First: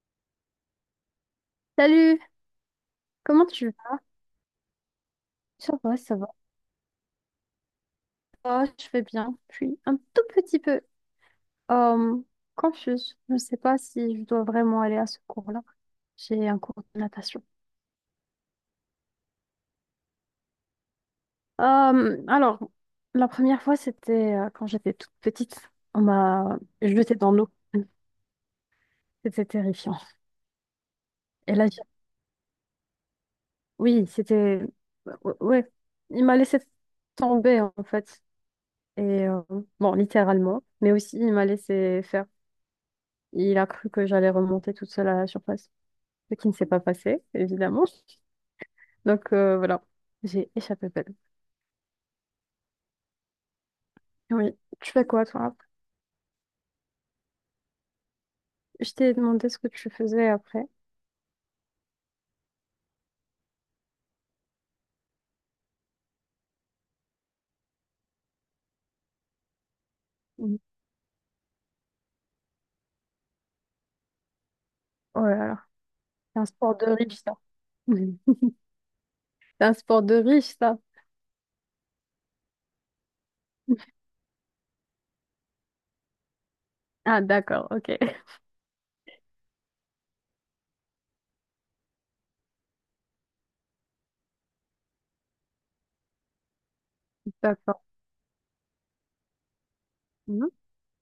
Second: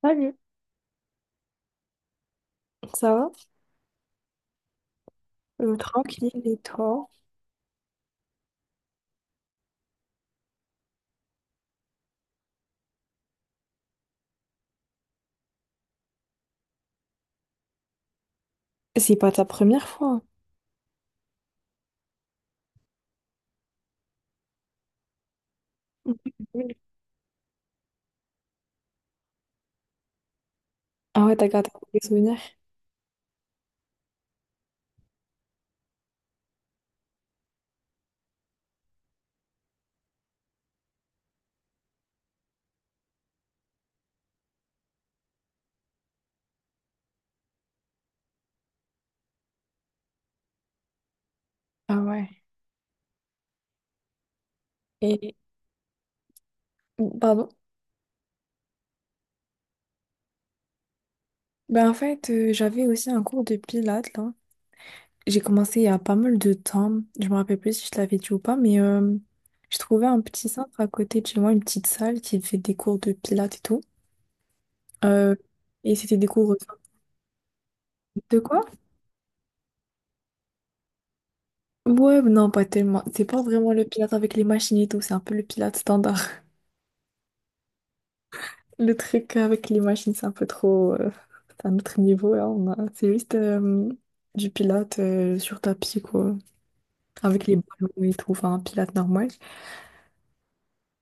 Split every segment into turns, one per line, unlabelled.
Salut,
Salut,
ça va?
comment tu vas? Ça va, ça va.
Tranquille et toi?
Ah, je vais bien. Je suis un tout petit peu euh, confuse. Je ne sais pas si je dois vraiment aller à ce cours-là. J'ai un cours de natation.
C'est pas ta première fois.
Alors, la première fois, c'était quand j'étais toute petite. On m'a
Oui.
jetée dans l'eau. C'était terrifiant.
Ah ouais, t'as
Et là,
gardé des souvenirs.
oui, c'était... Ouais, ouais. Il m'a laissé tomber, en fait. Et euh, bon, littéralement, mais aussi, il m'a laissé faire. Il a cru que j'allais remonter toute seule à la surface, ce qui ne s'est pas passé, évidemment. Donc voilà, j'ai échappé belle.
Ah ouais.
Oui. Tu fais quoi,
Et
toi? Après,
pardon.
je t'ai demandé ce que tu faisais après.
Ben en fait, j'avais aussi un cours de pilates là. J'ai commencé il y a pas mal de temps. Je me rappelle plus si je l'avais dit ou pas, mais je trouvais un petit
Mhm.
centre à côté de chez moi, une petite salle qui fait des cours de pilates et tout.
Oh
Euh,
là là,
et c'était des
c'est un
cours
sport de riche, ça. Mhm.
de quoi?
C'est un sport de riche, ça.
Ouais, non, pas tellement. C'est pas vraiment le pilate avec les machines et tout, c'est un peu le pilate standard.
Ah d'accord, ok.
Le truc avec les machines, c'est un peu trop. C'est un autre niveau, là. C'est juste du pilates sur tapis, quoi. Avec les
D'accord.
ballons et tout, enfin, un pilate normal.
Mhm.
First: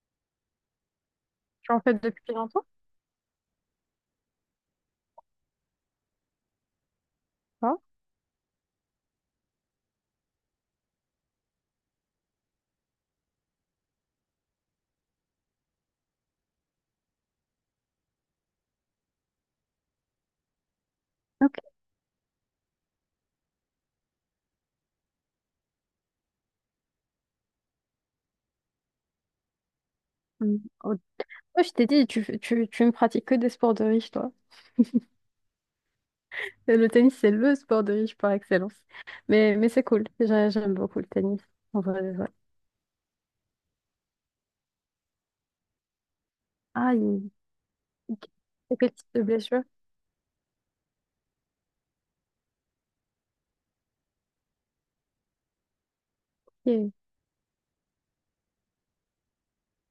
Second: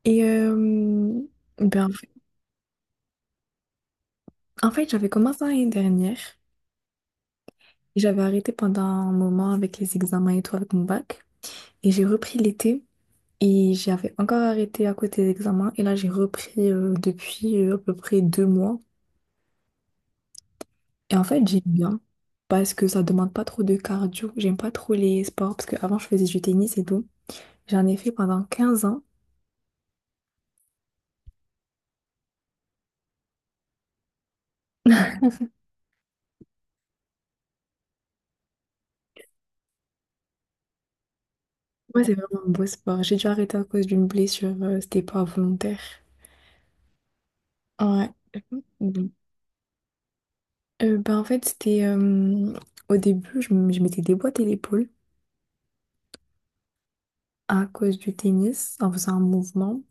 Et
Tu en
ben, en
fais
fait,
depuis longtemps?
en fait, j'avais commencé l'année dernière.
Pas...
Et j'avais arrêté pendant un moment avec les examens et tout, avec mon bac. Et j'ai repris l'été. Et j'avais encore arrêté à côté des examens. Et là, j'ai repris depuis à peu près 2 mois. Et en fait,
Ok.
j'aime bien parce que ça demande pas trop de cardio. J'aime pas trop les sports parce qu'avant, je faisais du tennis et tout. J'en ai fait pendant 15 ans.
Mhm. Oh, moi, je t'ai dit, tu ne pratiques que des sports de riche, toi. Et le tennis, c'est le sport de riche par excellence. Mais c'est cool. Déjà, j'aime beaucoup le tennis. En
Ouais,
vrai,
c'est
de vrai.
vraiment un beau sport. J'ai dû arrêter à cause d'une blessure. C'était pas volontaire.
Ah,
Ouais.
il- quel type
Mhm.
de blessure?
Ben, en fait, c'était au début, je m'étais déboîté l'épaule
Ok.
à cause du tennis en faisant un mouvement.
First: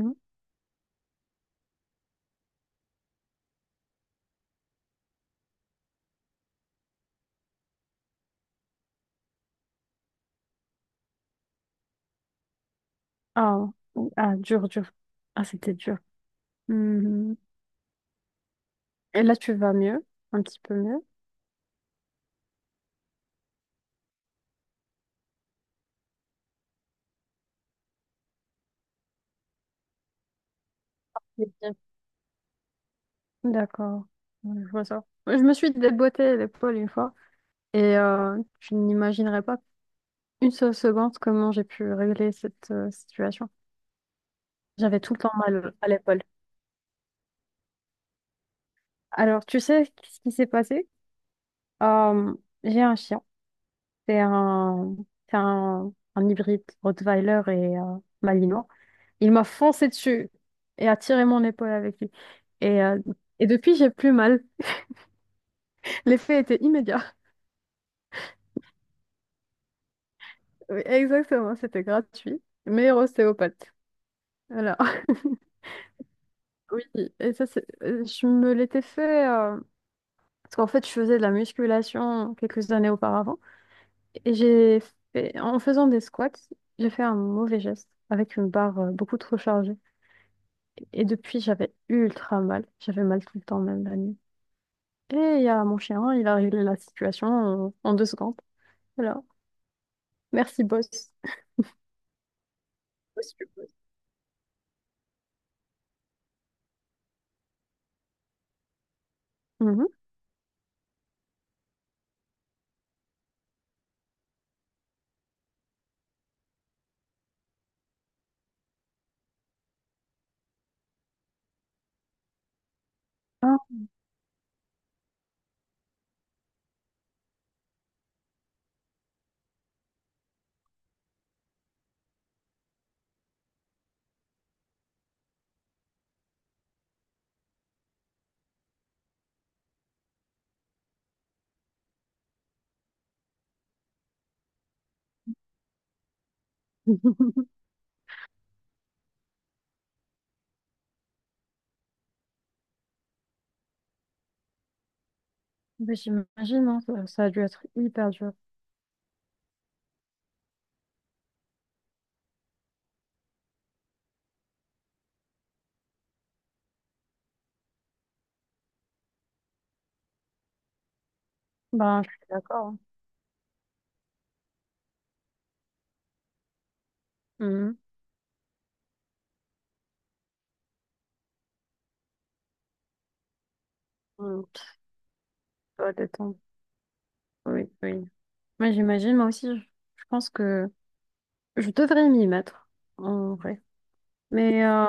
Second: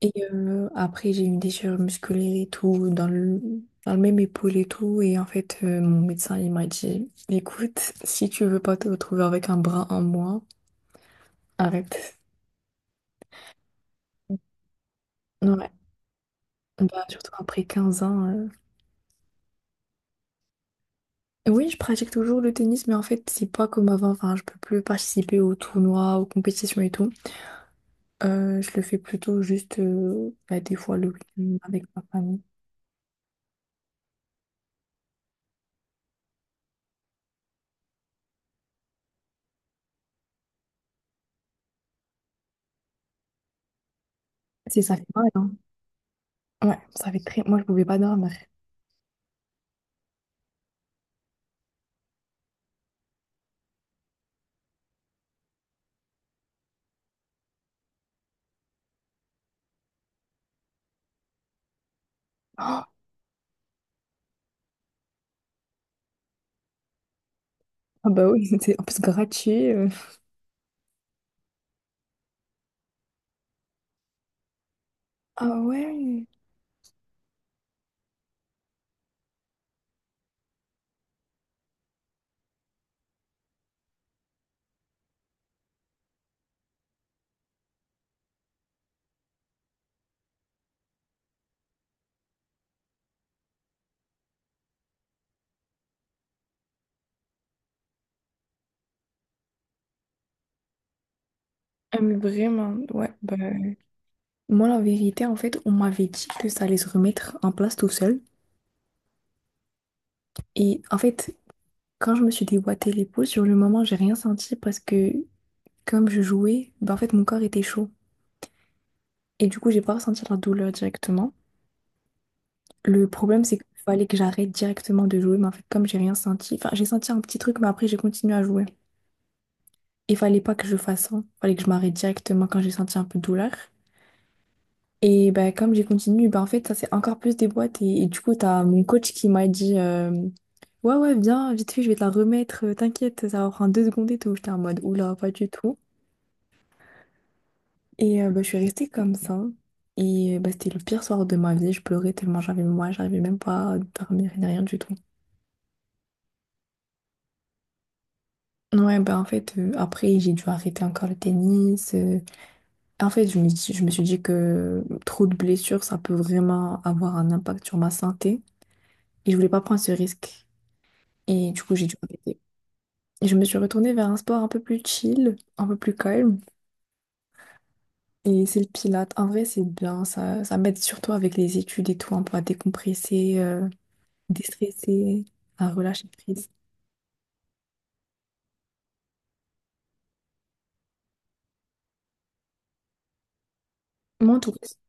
Et après, j'ai eu une déchirure musculaire et tout, dans le même épaule et tout. Et en fait, mon médecin, il m'a dit, écoute, si tu veux pas te retrouver avec un bras en moins, arrête.
Ah, oui. Ah, dur, dur. Ah,
Ouais,
c'était dur.
bah, surtout
Mhm.
après 15 ans.
Et là, tu vas mieux, un petit peu mieux.
Oui, je pratique toujours le tennis, mais en fait, c'est pas comme avant. Enfin, je peux plus participer aux tournois, aux compétitions et tout. Je le fais plutôt juste bah, des fois le
C'est
week-end
bien.
avec ma famille.
D'accord. Ouais, je vois ça. Ouais, je me suis déboîtée l'épaule une fois et tu n'imaginerais pas une seule seconde comment j'ai pu régler cette situation.
C'est ça
J'avais
fait
tout le
mal,
temps
hein.
mal à l'épaule.
Ouais, ça fait très. Moi, je pouvais pas dormir.
Alors, tu sais ce qui s'est passé? Euh, j'ai un chien. C'est un, c'est un hybride Rottweiler et Malinois. Il m'a foncé dessus et a tiré mon épaule avec lui. Et, euh, et depuis, j'ai plus mal. L'effet était immédiat.
Ah bah oui, c'était en plus gratuit.
Oui, exactement, c'était gratuit. Meilleur ostéopathe. Voilà.
Ah ouais.
Oui, et ça, c'est... je me l'étais fait... parce qu'en fait, je faisais de la musculation quelques années auparavant. Et j'ai fait... En faisant des squats, j'ai fait un mauvais geste avec une barre beaucoup trop chargée. Et depuis, j'avais ultra mal. J'avais mal tout le temps, même la nuit. Et il y a mon chien, il a réglé la situation en 2 secondes. Alors, merci, boss.
Ah, mais vraiment, ouais,
Parce
bah.
que...
Moi, la vérité, en fait, on m'avait dit que ça allait se remettre en place tout seul.
Mhm.
Et en fait, quand je me suis déboîté l'épaule, sur le moment, j'ai rien senti parce que comme je jouais, bah en fait, mon corps était chaud. Et du coup, j'ai pas ressenti la douleur directement. Le problème, c'est
Ah.
qu'il fallait que j'arrête directement de jouer, mais en fait, comme j'ai rien senti, enfin, j'ai senti un petit truc, mais après, j'ai continué à jouer. Il fallait pas que je fasse ça. Il fallait que je m'arrête directement quand j'ai senti un peu de douleur. Et bah, comme j'ai continué, bah, en fait, ça s'est encore plus des boîtes. Et du coup, t'as mon coach qui m'a dit ouais, ouais, viens, vite fait, je vais te la remettre, t'inquiète, ça va prendre 2 secondes et tout. J'étais en mode Oula, pas du tout. Et bah, je suis restée comme ça. Et bah, c'était le pire soir de ma vie. Je pleurais tellement j'avais moi, j'arrivais même pas à dormir ni rien du tout.
Bah, j'imagine, hein, ça a dû être hyper dur.
Ouais, bah en fait, après, j'ai dû arrêter encore le tennis. En fait, je me suis dit que trop de blessures, ça peut vraiment avoir un impact sur ma santé. Et je voulais pas prendre ce risque. Et du coup, j'ai dû
Ben, je suis
arrêter.
d'accord, hein.
Et je me suis retournée vers un sport un peu plus chill, un peu plus calme.
Mhm.
Et c'est le pilate. En vrai, c'est bien. Ça m'aide surtout avec les études et tout, un peu à décompresser,
Mhm. Tu
déstresser, à
dois
relâcher
t'attendre.
prise.
Oui, oui. Moi, j'imagine, moi aussi, je pense que je devrais m'y mettre, en vrai.
Moi, en tout
Mais
cas,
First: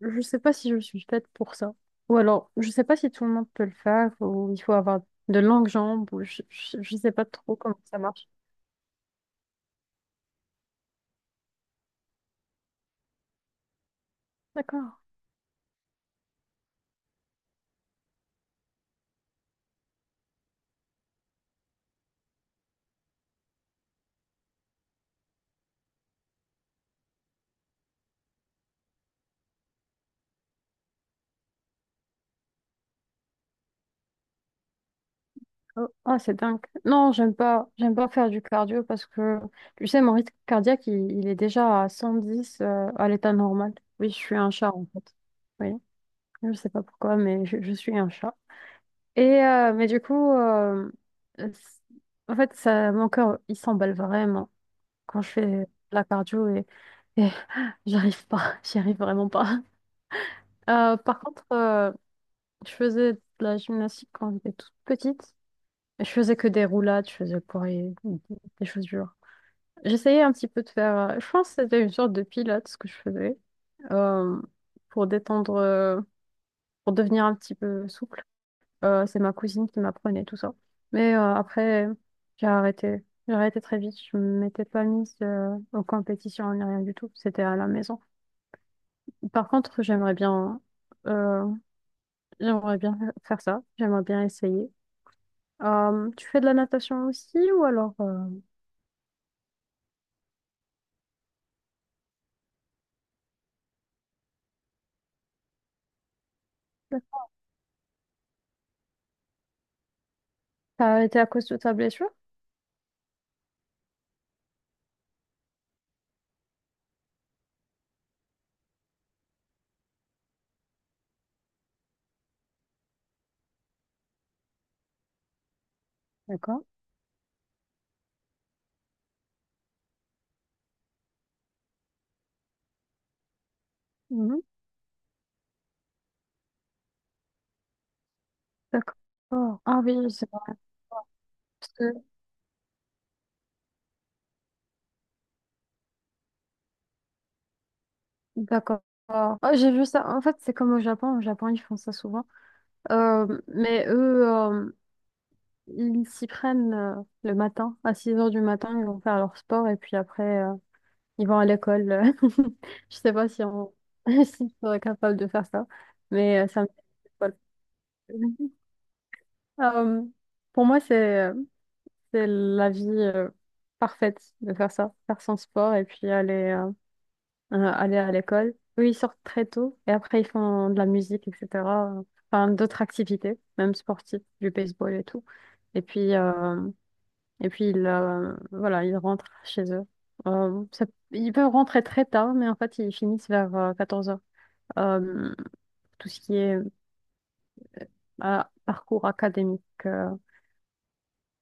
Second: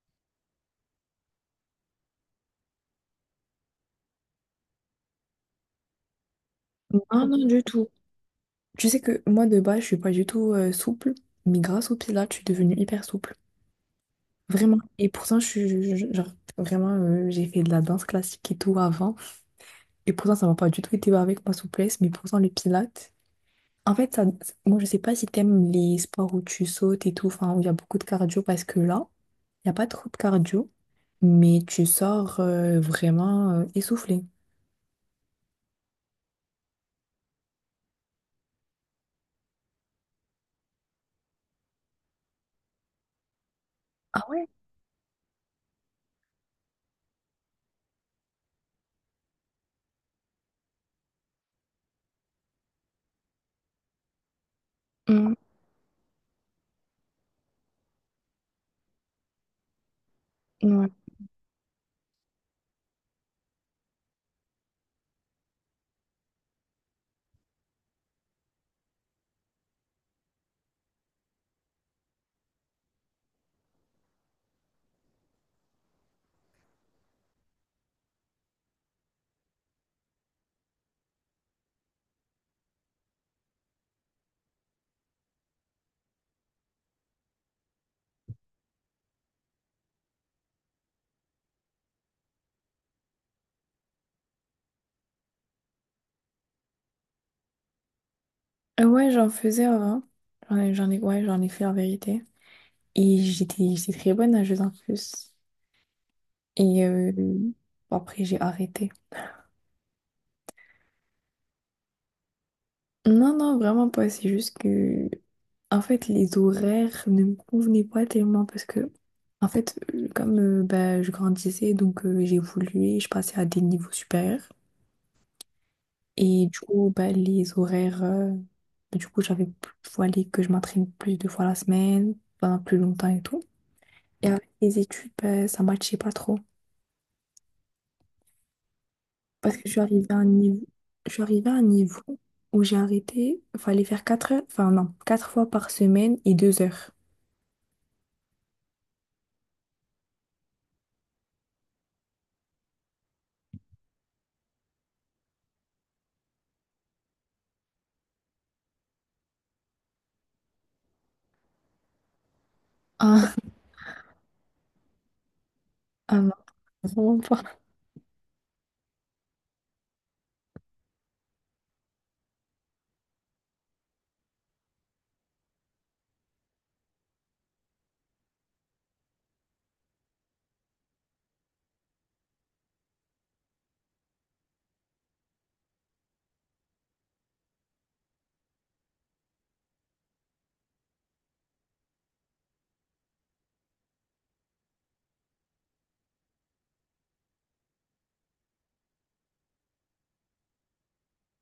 je sais pas si je suis faite pour ça. Ou alors, je sais pas si tout le monde peut le faire, ou il faut avoir de longues jambes, ou je sais pas
non, non,
trop
du
comment
tout.
ça marche.
Tu sais que moi, de base, je suis pas du tout souple. Mais grâce au pilate, je suis devenue hyper souple. Vraiment.
D'accord.
Et pourtant, je suis, je- genre, vraiment, j'ai fait de la danse classique et tout avant. Et pourtant, ça m'a pas du tout été avec ma souplesse. Mais pourtant, le pilate. En fait, ça, moi, je sais pas si t'aimes les sports où tu sautes et tout, enfin, où il y a beaucoup de cardio, parce que là, il n'y a pas trop de cardio, mais tu sors vraiment essoufflé.
Oh, ah, c'est dingue. Non, j'aime pas faire du cardio parce que, tu sais, mon rythme cardiaque, il est déjà à 110, à l'état normal. Oui, je
Ah
suis
ouais?
un chat, en fait. Oui, je sais pas pourquoi, mais je suis un chat. Et, mais du coup, euh, c- en fait, ça, mon cœur, il s'emballe vraiment quand je
Mm,
fais de la cardio et j'arrive pas, j'y arrive vraiment pas.
ouais.
Par contre, je faisais de la gymnastique quand j'étais toute petite. Je faisais que des roulades, je faisais pour les- des choses dures. J'essayais un petit peu de faire. Je pense que c'était une sorte de pilates ce que je faisais euh, pour détendre, pour devenir un petit peu souple. C'est ma cousine qui m'apprenait tout ça. Mais après, j'ai arrêté. J'ai arrêté très vite. Je ne m'étais pas mise en compétition ni rien du tout. C'était à la maison. Par contre, euh, j'aimerais bien faire ça. J'aimerais bien essayer. Tu fais de la natation aussi, ou alors
Ouais, j'en faisais avant. Ouais, j'en ai fait en vérité. Et j'étais très bonne nageuse en plus. Et bon, après, j'ai arrêté.
t'as arrêté à cause de ta blessure?
Non, non, vraiment pas. C'est juste que, en fait, les horaires ne me convenaient pas tellement parce que, en fait, comme bah, je grandissais, donc j'évoluais, je passais à des niveaux supérieurs. Et du
D'accord.
coup, bah, les horaires, du coup, fallait que je m'entraîne plus de fois la semaine, pendant plus longtemps et tout. Et
Mhm.
avec les études, bah, ça matchait pas trop. Parce
D'accord.
que je suis
Ah oui,
arrivée
oui,
à un
c'est vrai.
niveau, je suis arrivée à un
Parce que...
niveau où j'ai arrêté, fallait faire 4 heures, enfin non, 4 fois par semaine et 2 heures.
D'accord. Ah, j'ai vu ça. En fait, c'est comme au Japon. Au Japon, ils font ça souvent. Mais eux, ils s'y prennent le matin. À 6 heures du matin, ils vont faire leur sport et puis après, ils vont à l'école. Je sais pas si on si on est capable de faire ça.
Ah non,
Mais ça me...
vraiment pas.
Euh, pour moi, c'est... euh, c'est la vie parfaite de faire ça, faire son sport et puis aller, aller à l'école. Eux, ils sortent très tôt et après, ils font de la musique, etc. Enfin, d'autres activités, même sportives, du baseball et tout. Et puis, euh, et puis ils, voilà, ils rentrent chez eux. Euh, ça- ils peuvent rentrer très tard, mais en fait, ils finissent vers 14h. Tout ce qui est parcours académique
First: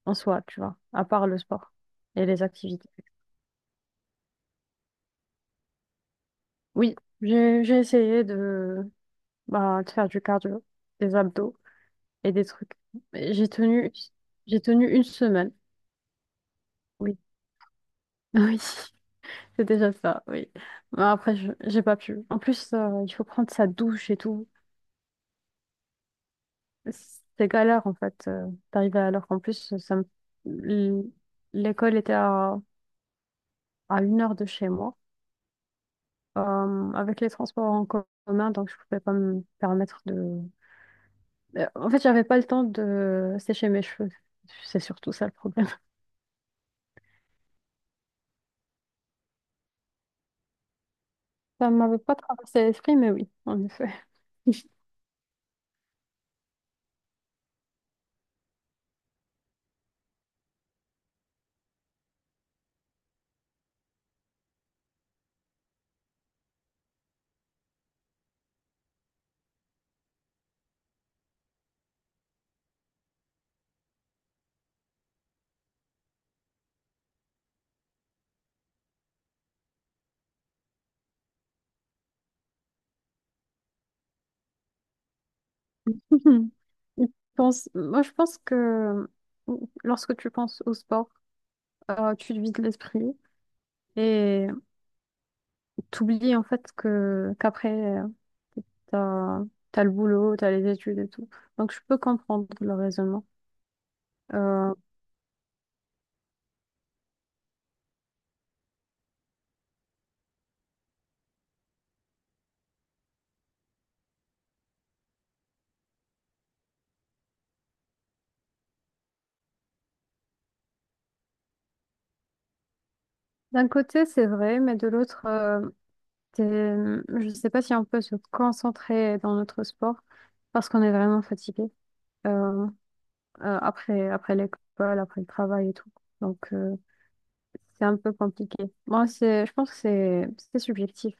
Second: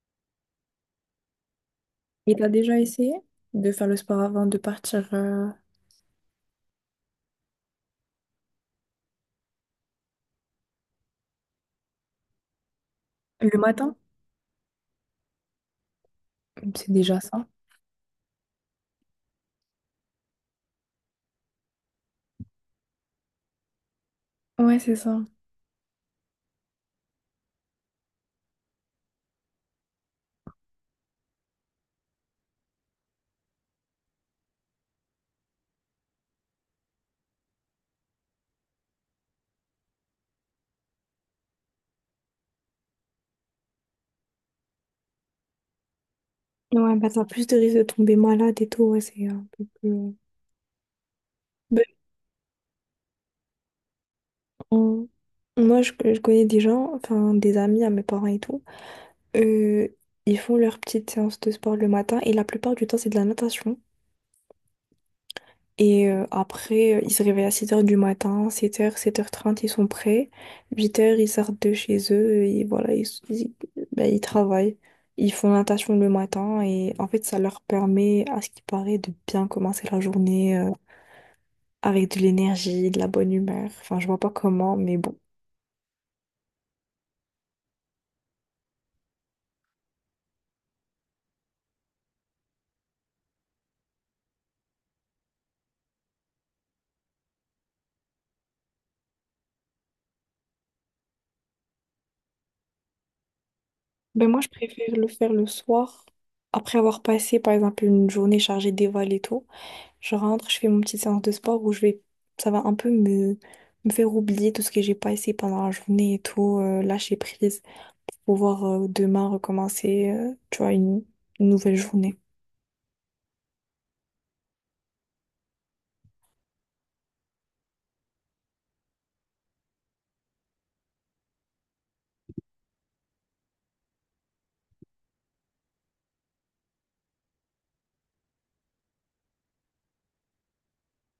en soi, tu vois, à part le sport et
Et
les
t'as déjà
activités.
essayé de faire le sport avant de partir
Oui, j'ai essayé de, bah, de faire du cardio, des abdos et des trucs. Mais
le matin?
j'ai tenu 1 semaine.
C'est
Oui,
déjà ça.
oui, c'est déjà ça, oui. Mais après, j'ai pas pu. En plus, il faut prendre sa douche et tout.
Ouais, c'est ça.
C'est galère, en fait, d'arriver à l'heure. En plus, l- l'école était à 1 heure de chez moi, avec les transports en commun, donc je pouvais pas me permettre de... En fait, j'avais pas le temps de sécher mes cheveux. C'est surtout ça le problème.
Ouais, bah t'as plus de risques de tomber malade et tout, ouais, c'est un peu plus.
Ça
Ben,
m'avait pas traversé l'esprit, mais oui, en effet.
on- moi, je connais des gens, enfin des amis à mes parents et tout, euh, ils font leur petite séance de sport le matin et la plupart du temps, c'est de la natation. Et après, ils se réveillent à 7 heures du matin, 7 heures, 7h30 ils sont prêts. 8 heures ils sortent de chez eux et voilà, ben, ils travaillent. Ils font la natation le matin et en fait, ça leur permet, à ce qui paraît, de bien commencer la journée avec de l'énergie, de la bonne humeur. Enfin, je vois pas comment, mais bon.
Mhm. Je Moi, je pense que lorsque tu penses au sport, tu te vides l'esprit et t'oublies en fait que qu'après, euh, t'as, t'as le boulot, t'as les études et tout. Donc, je peux comprendre le raisonnement.
Ben moi, je
Euh,
préfère le faire le soir, après avoir passé, par exemple, une journée chargée d'éval et tout. Je rentre, je fais mon petite séance de sport où je vais, ça va un peu me faire oublier tout ce que j'ai pas essayé pendant la journée et tout, lâcher prise, pouvoir demain recommencer, tu vois, une nouvelle journée.
D'un côté, c'est vrai, mais de l'autre, je ne sais pas si on peut se concentrer dans notre sport parce qu'on est vraiment fatigué euh, après, l'école, après le travail et tout. Donc, c'est un peu compliqué. Moi, je pense que c'est subjectif.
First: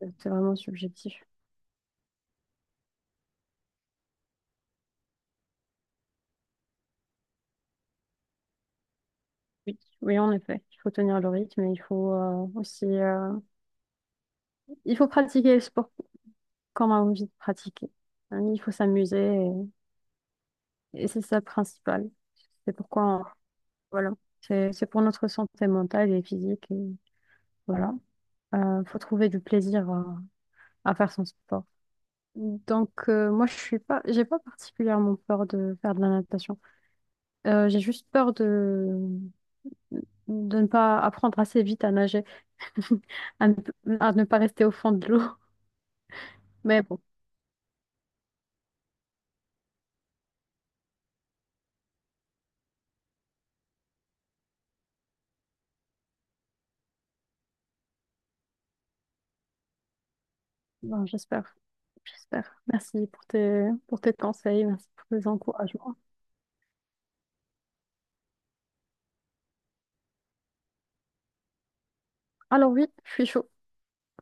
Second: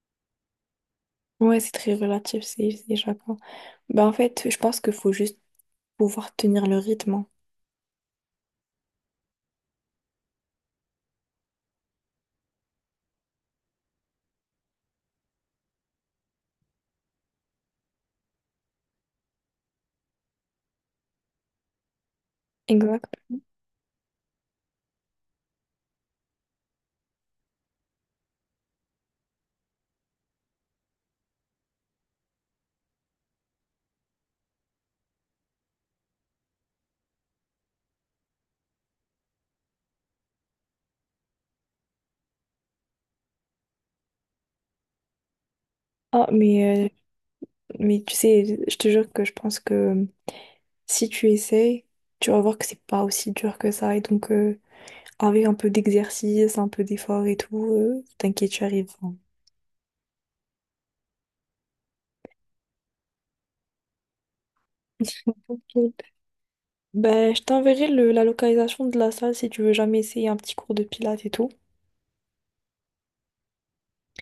C'est vraiment subjectif.
Ouais, c'est très relatif, c'est chacun. Bah, en fait, je pense qu'il faut juste pouvoir tenir le rythme.
Oui, oui, en effet. Il faut tenir le rythme et il faut aussi il faut pratiquer le sport comme on a envie de pratiquer. Il faut s'amuser et c'est ça le principal. C'est
Exact.
pourquoi... Voilà, c'est pour notre santé mentale et physique. Et voilà, faut trouver du plaisir à faire son sport. Donc moi je suis pas, j'ai pas particulièrement peur de faire de la natation. J'ai juste peur de ne pas apprendre assez vite à nager, à ne, à ne pas rester au fond de l'eau.
Ah, mais,
Mais
euh,
bon,
mais tu sais, je te jure que je pense que si tu essayes, tu vas voir que c'est pas aussi dur que ça. Et donc, avec un peu d'exercice, un peu d'effort et tout, t'inquiète, tu arrives, hein.
j'espère, j'espère. Merci pour tes conseils, merci pour tes
Tranquille.
encouragements.
Ben, je t'enverrai la localisation de la salle si tu veux jamais essayer un petit cours de pilates et tout.
Alors oui, je suis chaud.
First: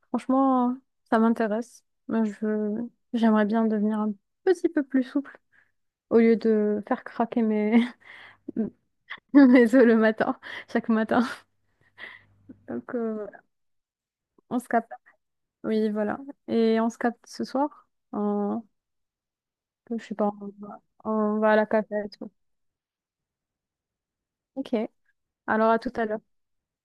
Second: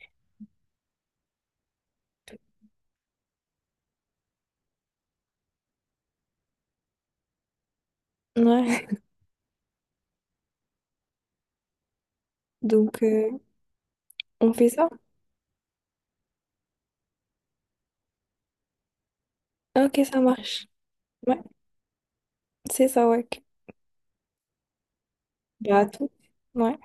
Franchement, ça m'intéresse. J'aimerais bien devenir un petit peu plus souple au lieu de faire craquer mes,
Ouais,
mes os le matin, chaque matin. Donc,
donc
voilà.
on
On se
fait ça?
capte. Oui, voilà. Et on se capte ce soir. En, je
Ok,
sais
ça
pas,
marche.
on
Ouais,
va à la cafette.
c'est ça, ouais.
Ok. Alors,
Bah,
à
à
tout à
tout.
l'heure.
Ouais.